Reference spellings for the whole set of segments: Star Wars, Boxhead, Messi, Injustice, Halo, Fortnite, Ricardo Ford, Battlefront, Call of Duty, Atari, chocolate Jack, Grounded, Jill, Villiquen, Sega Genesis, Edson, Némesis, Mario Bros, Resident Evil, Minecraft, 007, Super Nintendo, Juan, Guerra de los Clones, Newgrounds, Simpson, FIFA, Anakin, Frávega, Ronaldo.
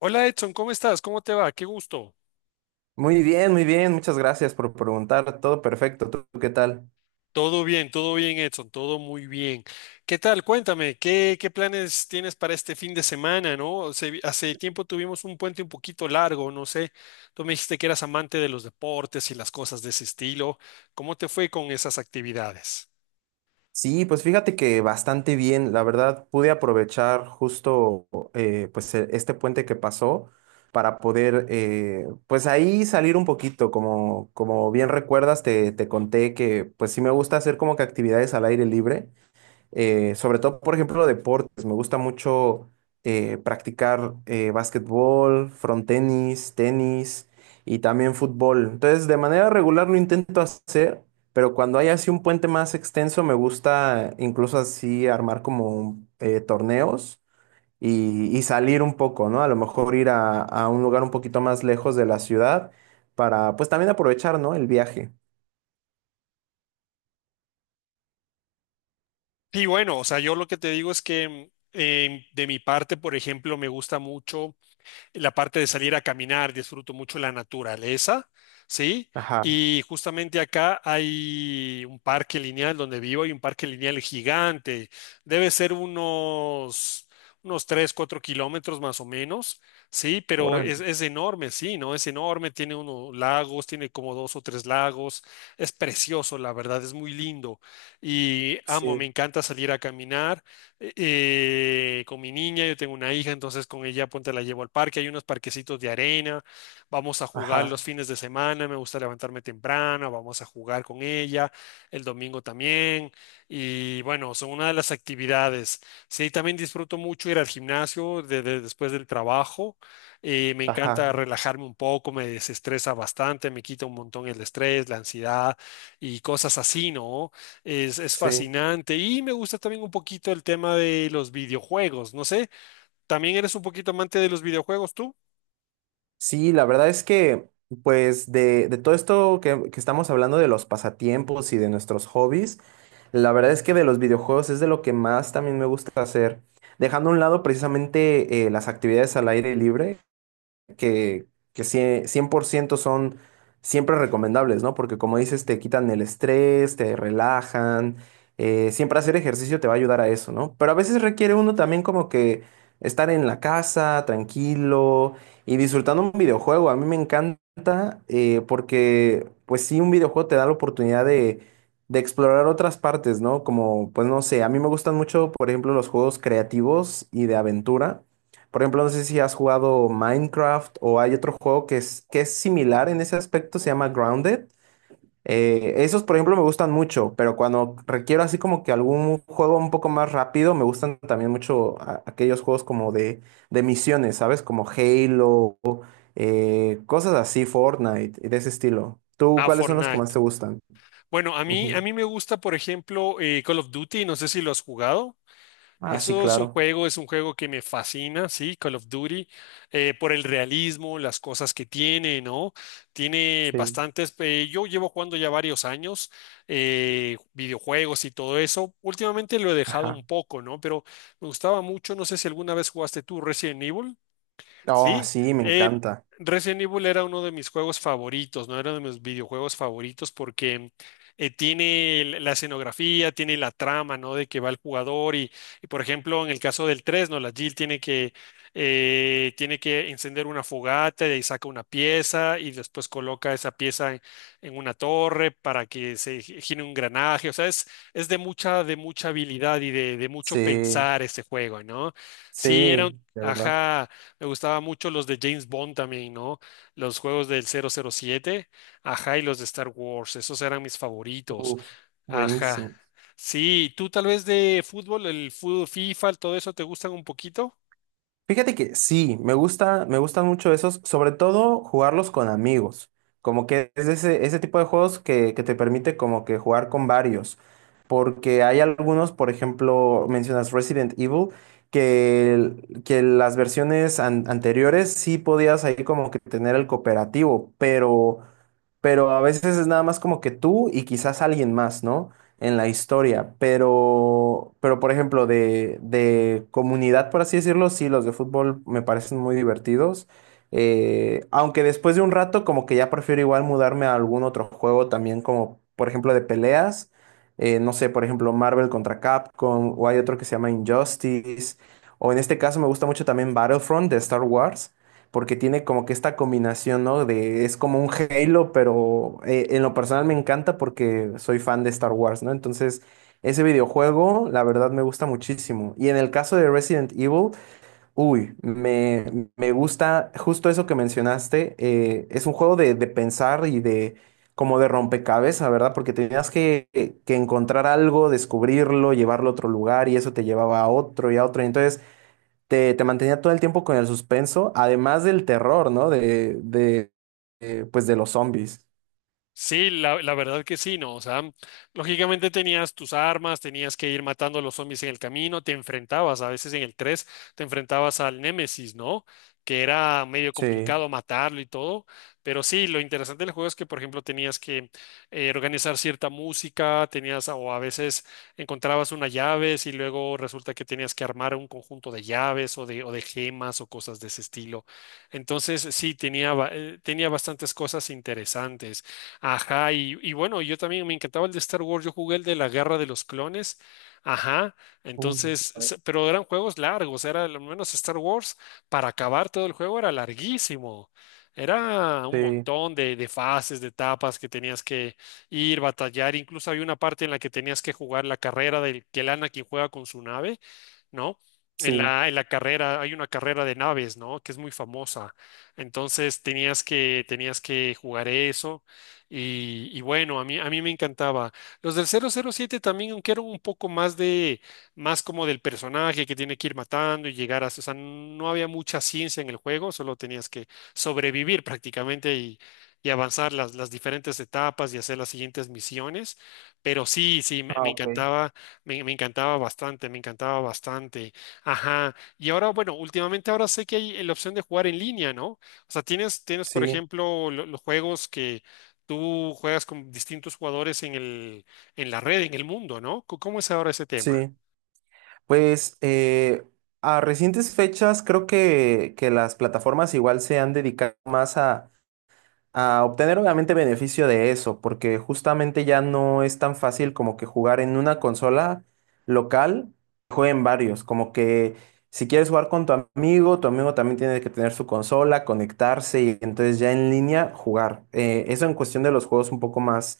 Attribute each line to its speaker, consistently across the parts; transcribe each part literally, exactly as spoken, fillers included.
Speaker 1: Hola Edson, ¿cómo estás? ¿Cómo te va? Qué gusto.
Speaker 2: Muy bien, muy bien, muchas gracias por preguntar, todo perfecto, ¿tú qué tal?
Speaker 1: Todo bien, todo bien Edson, todo muy bien. ¿Qué tal? Cuéntame, ¿qué, qué planes tienes para este fin de semana, no? Se- hace tiempo tuvimos un puente un poquito largo, no sé. Tú me dijiste que eras amante de los deportes y las cosas de ese estilo. ¿Cómo te fue con esas actividades?
Speaker 2: Sí, pues fíjate que bastante bien, la verdad pude aprovechar justo eh, pues e- este puente que pasó para poder eh, pues ahí salir un poquito, como, como bien recuerdas te, te conté que pues sí me gusta hacer como que actividades al aire libre, eh, sobre todo, por ejemplo, deportes. Me gusta mucho eh, practicar eh, básquetbol, frontenis, tenis y también fútbol. Entonces, de manera regular lo intento hacer, pero cuando hay así un puente más extenso, me gusta incluso así armar como eh, torneos y, y salir un poco, ¿no? A lo mejor ir a, a un lugar un poquito más lejos de la ciudad para, pues también aprovechar, ¿no? El viaje.
Speaker 1: Sí, bueno, o sea, yo lo que te digo es que mm, em, de mi parte, por ejemplo, me gusta mucho, la parte de salir a caminar, disfruto mucho la naturaleza, ¿sí?
Speaker 2: Ajá,
Speaker 1: Y justamente acá hay un parque lineal donde vivo, hay un parque lineal gigante, debe ser unos, unos, tres, cuatro kilómetros más o menos, ¿sí? Pero
Speaker 2: órale.
Speaker 1: es, es enorme, sí, ¿no? Es enorme, tiene unos lagos, tiene como dos o tres lagos, es precioso, la verdad, es muy lindo. Y amo, me
Speaker 2: Sí,
Speaker 1: encanta salir a caminar eh, eh, con mi niña, yo tengo una hija, entonces con ella ponte la llevo al parque, hay unos parquecitos de arena, vamos a jugar los
Speaker 2: ajá,
Speaker 1: fines de semana, me gusta levantarme temprano, vamos a jugar con ella, el domingo también, y bueno, son una de las actividades. Sí, también disfruto mucho ir al gimnasio de- de- después del trabajo, eh, me
Speaker 2: ajá,
Speaker 1: encanta relajarme un poco, me desestresa bastante, me quita un montón el estrés, la ansiedad y cosas así, ¿no? Es, es
Speaker 2: sí.
Speaker 1: fascinante y me gusta también un poquito el tema de los videojuegos. No sé, ¿también eres un poquito amante de los videojuegos tú?
Speaker 2: Sí, la verdad es que, pues, de, de todo esto que, que estamos hablando de los pasatiempos y de nuestros hobbies, la verdad es que de los videojuegos es de lo que más también me gusta hacer. Dejando a un lado precisamente eh, las actividades al aire libre, que, que cie- cien por ciento son siempre recomendables, ¿no? Porque como dices, te quitan el estrés, te relajan, eh, siempre hacer ejercicio te va a ayudar a eso, ¿no? Pero a veces requiere uno también como que estar en la casa, tranquilo y disfrutando un videojuego. A mí me encanta eh, porque, pues sí, un videojuego te da la oportunidad de... de explorar otras partes, ¿no? Como, pues no sé, a mí me gustan mucho, por ejemplo, los juegos creativos y de aventura. Por ejemplo, no sé si has jugado Minecraft o hay otro juego que es, que es similar en ese aspecto, se llama Grounded. Eh, esos, por ejemplo, me gustan mucho, pero cuando requiero así como que algún juego un poco más rápido, me gustan también mucho a- aquellos juegos como de, de misiones, ¿sabes? Como Halo, eh, cosas así, Fortnite, y de ese estilo. ¿Tú
Speaker 1: A
Speaker 2: cuáles son los que más
Speaker 1: Fortnite.
Speaker 2: te gustan?
Speaker 1: Bueno, a mí, a
Speaker 2: Ujú.
Speaker 1: mí me gusta, por ejemplo, eh, Call of Duty, no sé si lo has jugado.
Speaker 2: Ah, sí,
Speaker 1: Eso es un
Speaker 2: claro.
Speaker 1: juego, es un juego que me fascina, sí, Call of Duty, eh, por el realismo, las cosas que tiene, ¿no? Tiene
Speaker 2: Sí.
Speaker 1: bastantes, eh, yo llevo jugando ya varios años, eh, videojuegos y todo eso. Últimamente lo he dejado
Speaker 2: Ajá.
Speaker 1: un poco, ¿no? Pero me gustaba mucho, no sé si alguna vez jugaste tú Resident Evil.
Speaker 2: Oh,
Speaker 1: Sí,
Speaker 2: sí, me
Speaker 1: eh,
Speaker 2: encanta.
Speaker 1: Resident Evil era uno de mis juegos favoritos, no era de mis videojuegos favoritos porque eh, tiene el- la escenografía, tiene la trama, ¿no? De que va el jugador y, y, por ejemplo, en el caso del tres, ¿no? La Jill tiene que, eh, tiene que encender una fogata y ahí saca una pieza y después coloca esa pieza en, en, una torre para que se gi- gire un engranaje. O sea, es, es, de mucha, de mucha habilidad y de, de mucho
Speaker 2: Sí,
Speaker 1: pensar este juego, ¿no?
Speaker 2: sí,
Speaker 1: Sí, era un...
Speaker 2: de verdad.
Speaker 1: ajá. Me gustaba mucho los de James Bond también, ¿no? Los juegos del cero cero siete, ajá, y los de Star Wars, esos eran mis favoritos,
Speaker 2: Uf,
Speaker 1: ajá.
Speaker 2: buenísimo.
Speaker 1: Sí, ¿tú tal vez de fútbol, el fútbol, FIFA, todo eso te gustan un poquito?
Speaker 2: Fíjate que sí, me gusta, me gustan mucho esos, sobre todo jugarlos con amigos. Como que es ese, ese tipo de juegos que, que te permite como que jugar con varios. Porque hay algunos, por ejemplo, mencionas Resident Evil, que, el- que las versiones an- anteriores sí podías ahí como que tener el cooperativo, pero pero a veces es nada más como que tú y quizás alguien más, ¿no? En la historia, pero, pero por ejemplo, de, de comunidad, por así decirlo, sí, los de fútbol me parecen muy divertidos, eh, aunque después de un rato como que ya prefiero igual mudarme a algún otro juego también, como por ejemplo de peleas, eh, no sé, por ejemplo, Marvel contra Capcom, o hay otro que se llama Injustice, o en este caso me gusta mucho también Battlefront de Star Wars porque tiene como que esta combinación, ¿no? De, es como un Halo, pero eh, en lo personal me encanta porque soy fan de Star Wars, ¿no? Entonces, ese videojuego, la verdad, me gusta muchísimo. Y en el caso de Resident Evil, uy, me, me gusta justo eso que mencionaste. Eh, es un juego de, de pensar y de como de rompecabezas, ¿verdad? Porque tenías que, que encontrar algo, descubrirlo, llevarlo a otro lugar y eso te llevaba a otro y a otro. Entonces, te, te mantenía todo el tiempo con el suspenso, además del terror, ¿no? De, de, eh, pues de los zombies.
Speaker 1: Sí, la, la verdad que sí, ¿no? O sea, lógicamente tenías tus armas, tenías que ir matando a los zombies en el camino, te enfrentabas, a veces en el tres, te enfrentabas al Némesis, ¿no? Que era medio
Speaker 2: Sí,
Speaker 1: complicado matarlo y todo, pero sí, lo interesante del juego es que, por ejemplo, tenías que eh, organizar cierta música, tenías, o a veces encontrabas unas llaves y luego resulta que tenías que armar un conjunto de llaves o de, o de, gemas o cosas de ese estilo. Entonces, sí, tenía, ba- eh, tenía bastantes cosas interesantes. Ajá, y, y bueno, yo también me encantaba el de Star Wars, yo jugué el de la Guerra de los Clones, ajá,
Speaker 2: uh,
Speaker 1: entonces,
Speaker 2: ah,
Speaker 1: se- pero eran juegos largos, era al menos Star Wars, para acabar todo el juego era larguísimo, era un
Speaker 2: sí,
Speaker 1: montón de, de fases, de etapas que tenías que ir, batallar, incluso había una parte en la que tenías que jugar la carrera del que el Anakin juega con su nave, ¿no? En
Speaker 2: sí,
Speaker 1: la, en la carrera, hay una carrera de naves, ¿no? Que es muy famosa. Entonces tenías que, tenías que jugar eso. Y, y bueno, a mí, a mí me encantaba. Los del cero cero siete también, aunque eran un poco más de, más como del personaje que tiene que ir matando y llegar a, o sea, no había mucha ciencia en el juego, solo tenías que sobrevivir prácticamente y, y, avanzar las, las diferentes etapas y hacer las siguientes misiones. Pero sí, sí, me,
Speaker 2: ah,
Speaker 1: me
Speaker 2: ok.
Speaker 1: encantaba, me, me encantaba bastante, me encantaba bastante. Ajá. Y ahora, bueno, últimamente ahora sé que hay la opción de jugar en línea, ¿no? O sea, tienes, tienes, por
Speaker 2: Sí,
Speaker 1: ejemplo, lo- los juegos que tú juegas con distintos jugadores en el, en la red, en el mundo, ¿no? Co- ¿Cómo es ahora ese tema?
Speaker 2: sí. Pues eh, a recientes fechas creo que, que las plataformas igual se han dedicado más a a obtener obviamente beneficio de eso, porque justamente ya no es tan fácil como que jugar en una consola local, jueguen varios, como que si quieres jugar con tu amigo, tu amigo también tiene que tener su consola, conectarse y entonces ya en línea jugar. Eh, eso en cuestión de los juegos un poco más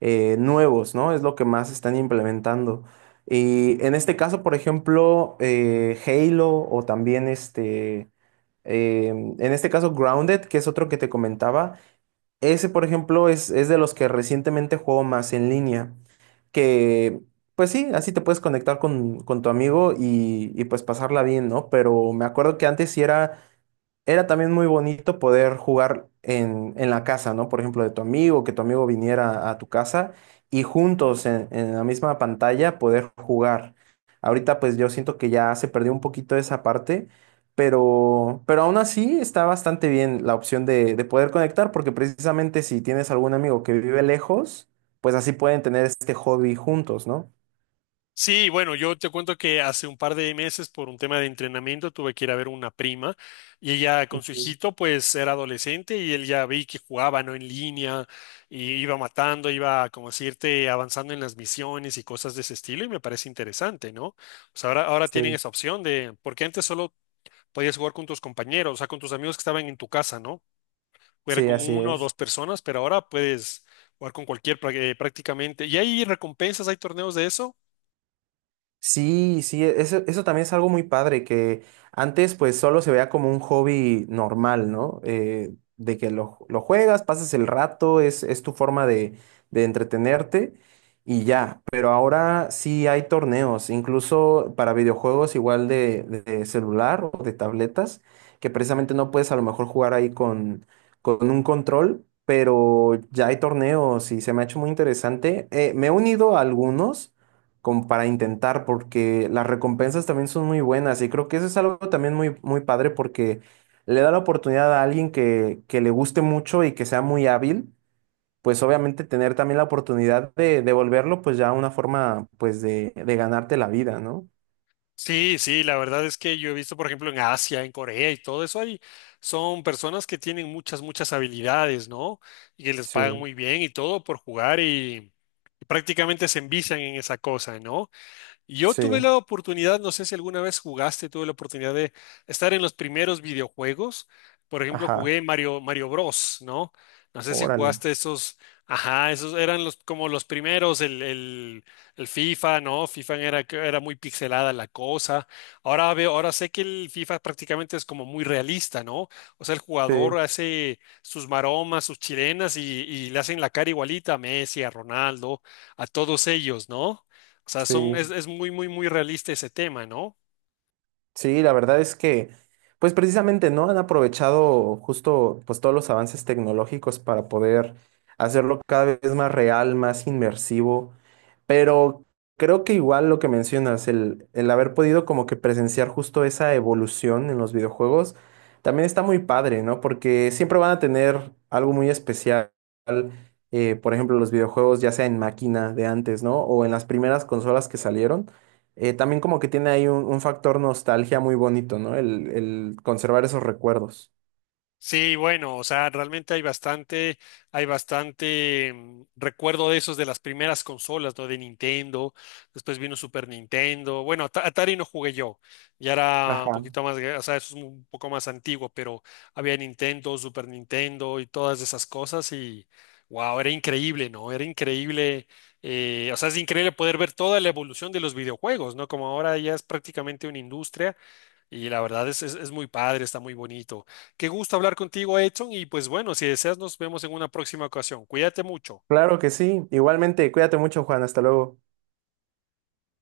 Speaker 2: eh, nuevos, ¿no? Es lo que más están implementando. Y en este caso, por ejemplo, eh, Halo o también este, em, en este caso Grounded, que es otro que te comentaba, ese, por ejemplo, es, es de los que recientemente juego más en línea, que pues sí, así te puedes conectar con, con tu amigo y, y pues pasarla bien, ¿no? Pero me acuerdo que antes sí era era también muy bonito poder jugar en, en la casa, ¿no? Por ejemplo, de tu amigo, que tu amigo viniera a tu casa y juntos en, en la misma pantalla poder jugar. Ahorita pues yo siento que ya se perdió un poquito esa parte, pero, pero aún así está bastante bien la opción de, de poder conectar, porque precisamente si tienes algún amigo que vive lejos, pues así pueden tener este hobby juntos, ¿no?
Speaker 1: Sí, bueno, yo te cuento que hace un par de meses por un tema de entrenamiento tuve que ir a ver una prima y ella con su
Speaker 2: Ujú,
Speaker 1: hijito pues era adolescente y él ya vi que jugaba, ¿no? En línea y iba matando, iba como decirte avanzando en las misiones y cosas de ese estilo y me parece interesante, ¿no? O sea, ahora, ahora tienen
Speaker 2: sí.
Speaker 1: esa opción de, porque antes solo podías jugar con tus compañeros, o sea, con tus amigos que estaban en tu casa, ¿no? Era
Speaker 2: Sí,
Speaker 1: con
Speaker 2: así
Speaker 1: uno o dos
Speaker 2: es.
Speaker 1: personas, pero ahora puedes jugar con cualquier prá- eh, prácticamente. ¿Y hay recompensas, hay torneos de eso?
Speaker 2: Sí, sí, eso, eso también es algo muy padre, que antes pues solo se veía como un hobby normal, ¿no? Eh, de que lo, lo juegas, pasas el rato, es, es tu forma de, de entretenerte y ya, pero ahora sí hay torneos, incluso para videojuegos igual de, de celular o de tabletas, que precisamente no puedes a lo mejor jugar ahí con, con un control, pero ya hay torneos y se me ha hecho muy interesante. Eh, me he unido a algunos como para intentar, porque las recompensas también son muy buenas y creo que eso es algo también muy, muy padre porque le da la oportunidad a alguien que, que le guste mucho y que sea muy hábil, pues obviamente tener también la oportunidad de devolverlo, pues ya una forma pues de, de ganarte la vida, ¿no?
Speaker 1: Sí, sí, la verdad es que yo he visto, por ejemplo, en Asia, en Corea y todo eso, hay, son personas que tienen muchas, muchas habilidades, ¿no? Y que les pagan
Speaker 2: Sí,
Speaker 1: muy bien y todo por jugar y, y, prácticamente se envician en esa cosa, ¿no? Yo
Speaker 2: sí,
Speaker 1: tuve la oportunidad, no sé si alguna vez jugaste, tuve la oportunidad de estar en los primeros videojuegos. Por ejemplo,
Speaker 2: ajá,
Speaker 1: jugué Mario, Mario Bros, ¿no? No sé si
Speaker 2: órale,
Speaker 1: jugaste esos, ajá, esos eran los como los primeros, el, el, el, FIFA, ¿no? FIFA era, que era muy pixelada la cosa. Ahora veo, ahora sé que el FIFA prácticamente es como muy realista, ¿no? O sea, el jugador
Speaker 2: sí,
Speaker 1: hace sus maromas, sus chilenas y, y, le hacen la cara igualita a Messi, a Ronaldo, a todos ellos, ¿no? O sea,
Speaker 2: sí.
Speaker 1: son, es, es, muy, muy, muy realista ese tema, ¿no?
Speaker 2: Sí, la verdad es que, pues precisamente, ¿no? Han aprovechado justo, pues todos los avances tecnológicos para poder hacerlo cada vez más real, más inmersivo, pero creo que igual lo que mencionas, el, el haber podido como que presenciar justo esa evolución en los videojuegos, también está muy padre, ¿no? Porque siempre van a tener algo muy especial, eh, por ejemplo, los videojuegos ya sea en máquina de antes, ¿no? O en las primeras consolas que salieron eh, también como que tiene ahí un, un factor nostalgia muy bonito, ¿no? El, el conservar esos recuerdos.
Speaker 1: Sí, bueno, o sea, realmente hay bastante, hay bastante mm, recuerdo de esos de las primeras consolas, ¿no? De Nintendo, después vino Super Nintendo, bueno, At- Atari no jugué yo, ya era un
Speaker 2: Ajá.
Speaker 1: poquito más, gra- o sea, eso es un poco más antiguo, pero había Nintendo, Super Nintendo y todas esas cosas y, wow, era increíble, ¿no? Era increíble, eh, o sea, es increíble poder ver toda la evolución de los videojuegos, ¿no? Como ahora ya es prácticamente una industria. Y la verdad es, es, es, muy padre, está muy bonito. Qué gusto hablar contigo, Edson. Y pues bueno, si deseas, nos vemos en una próxima ocasión. Cuídate mucho.
Speaker 2: Claro que sí. Igualmente, cuídate mucho, Juan. Hasta luego.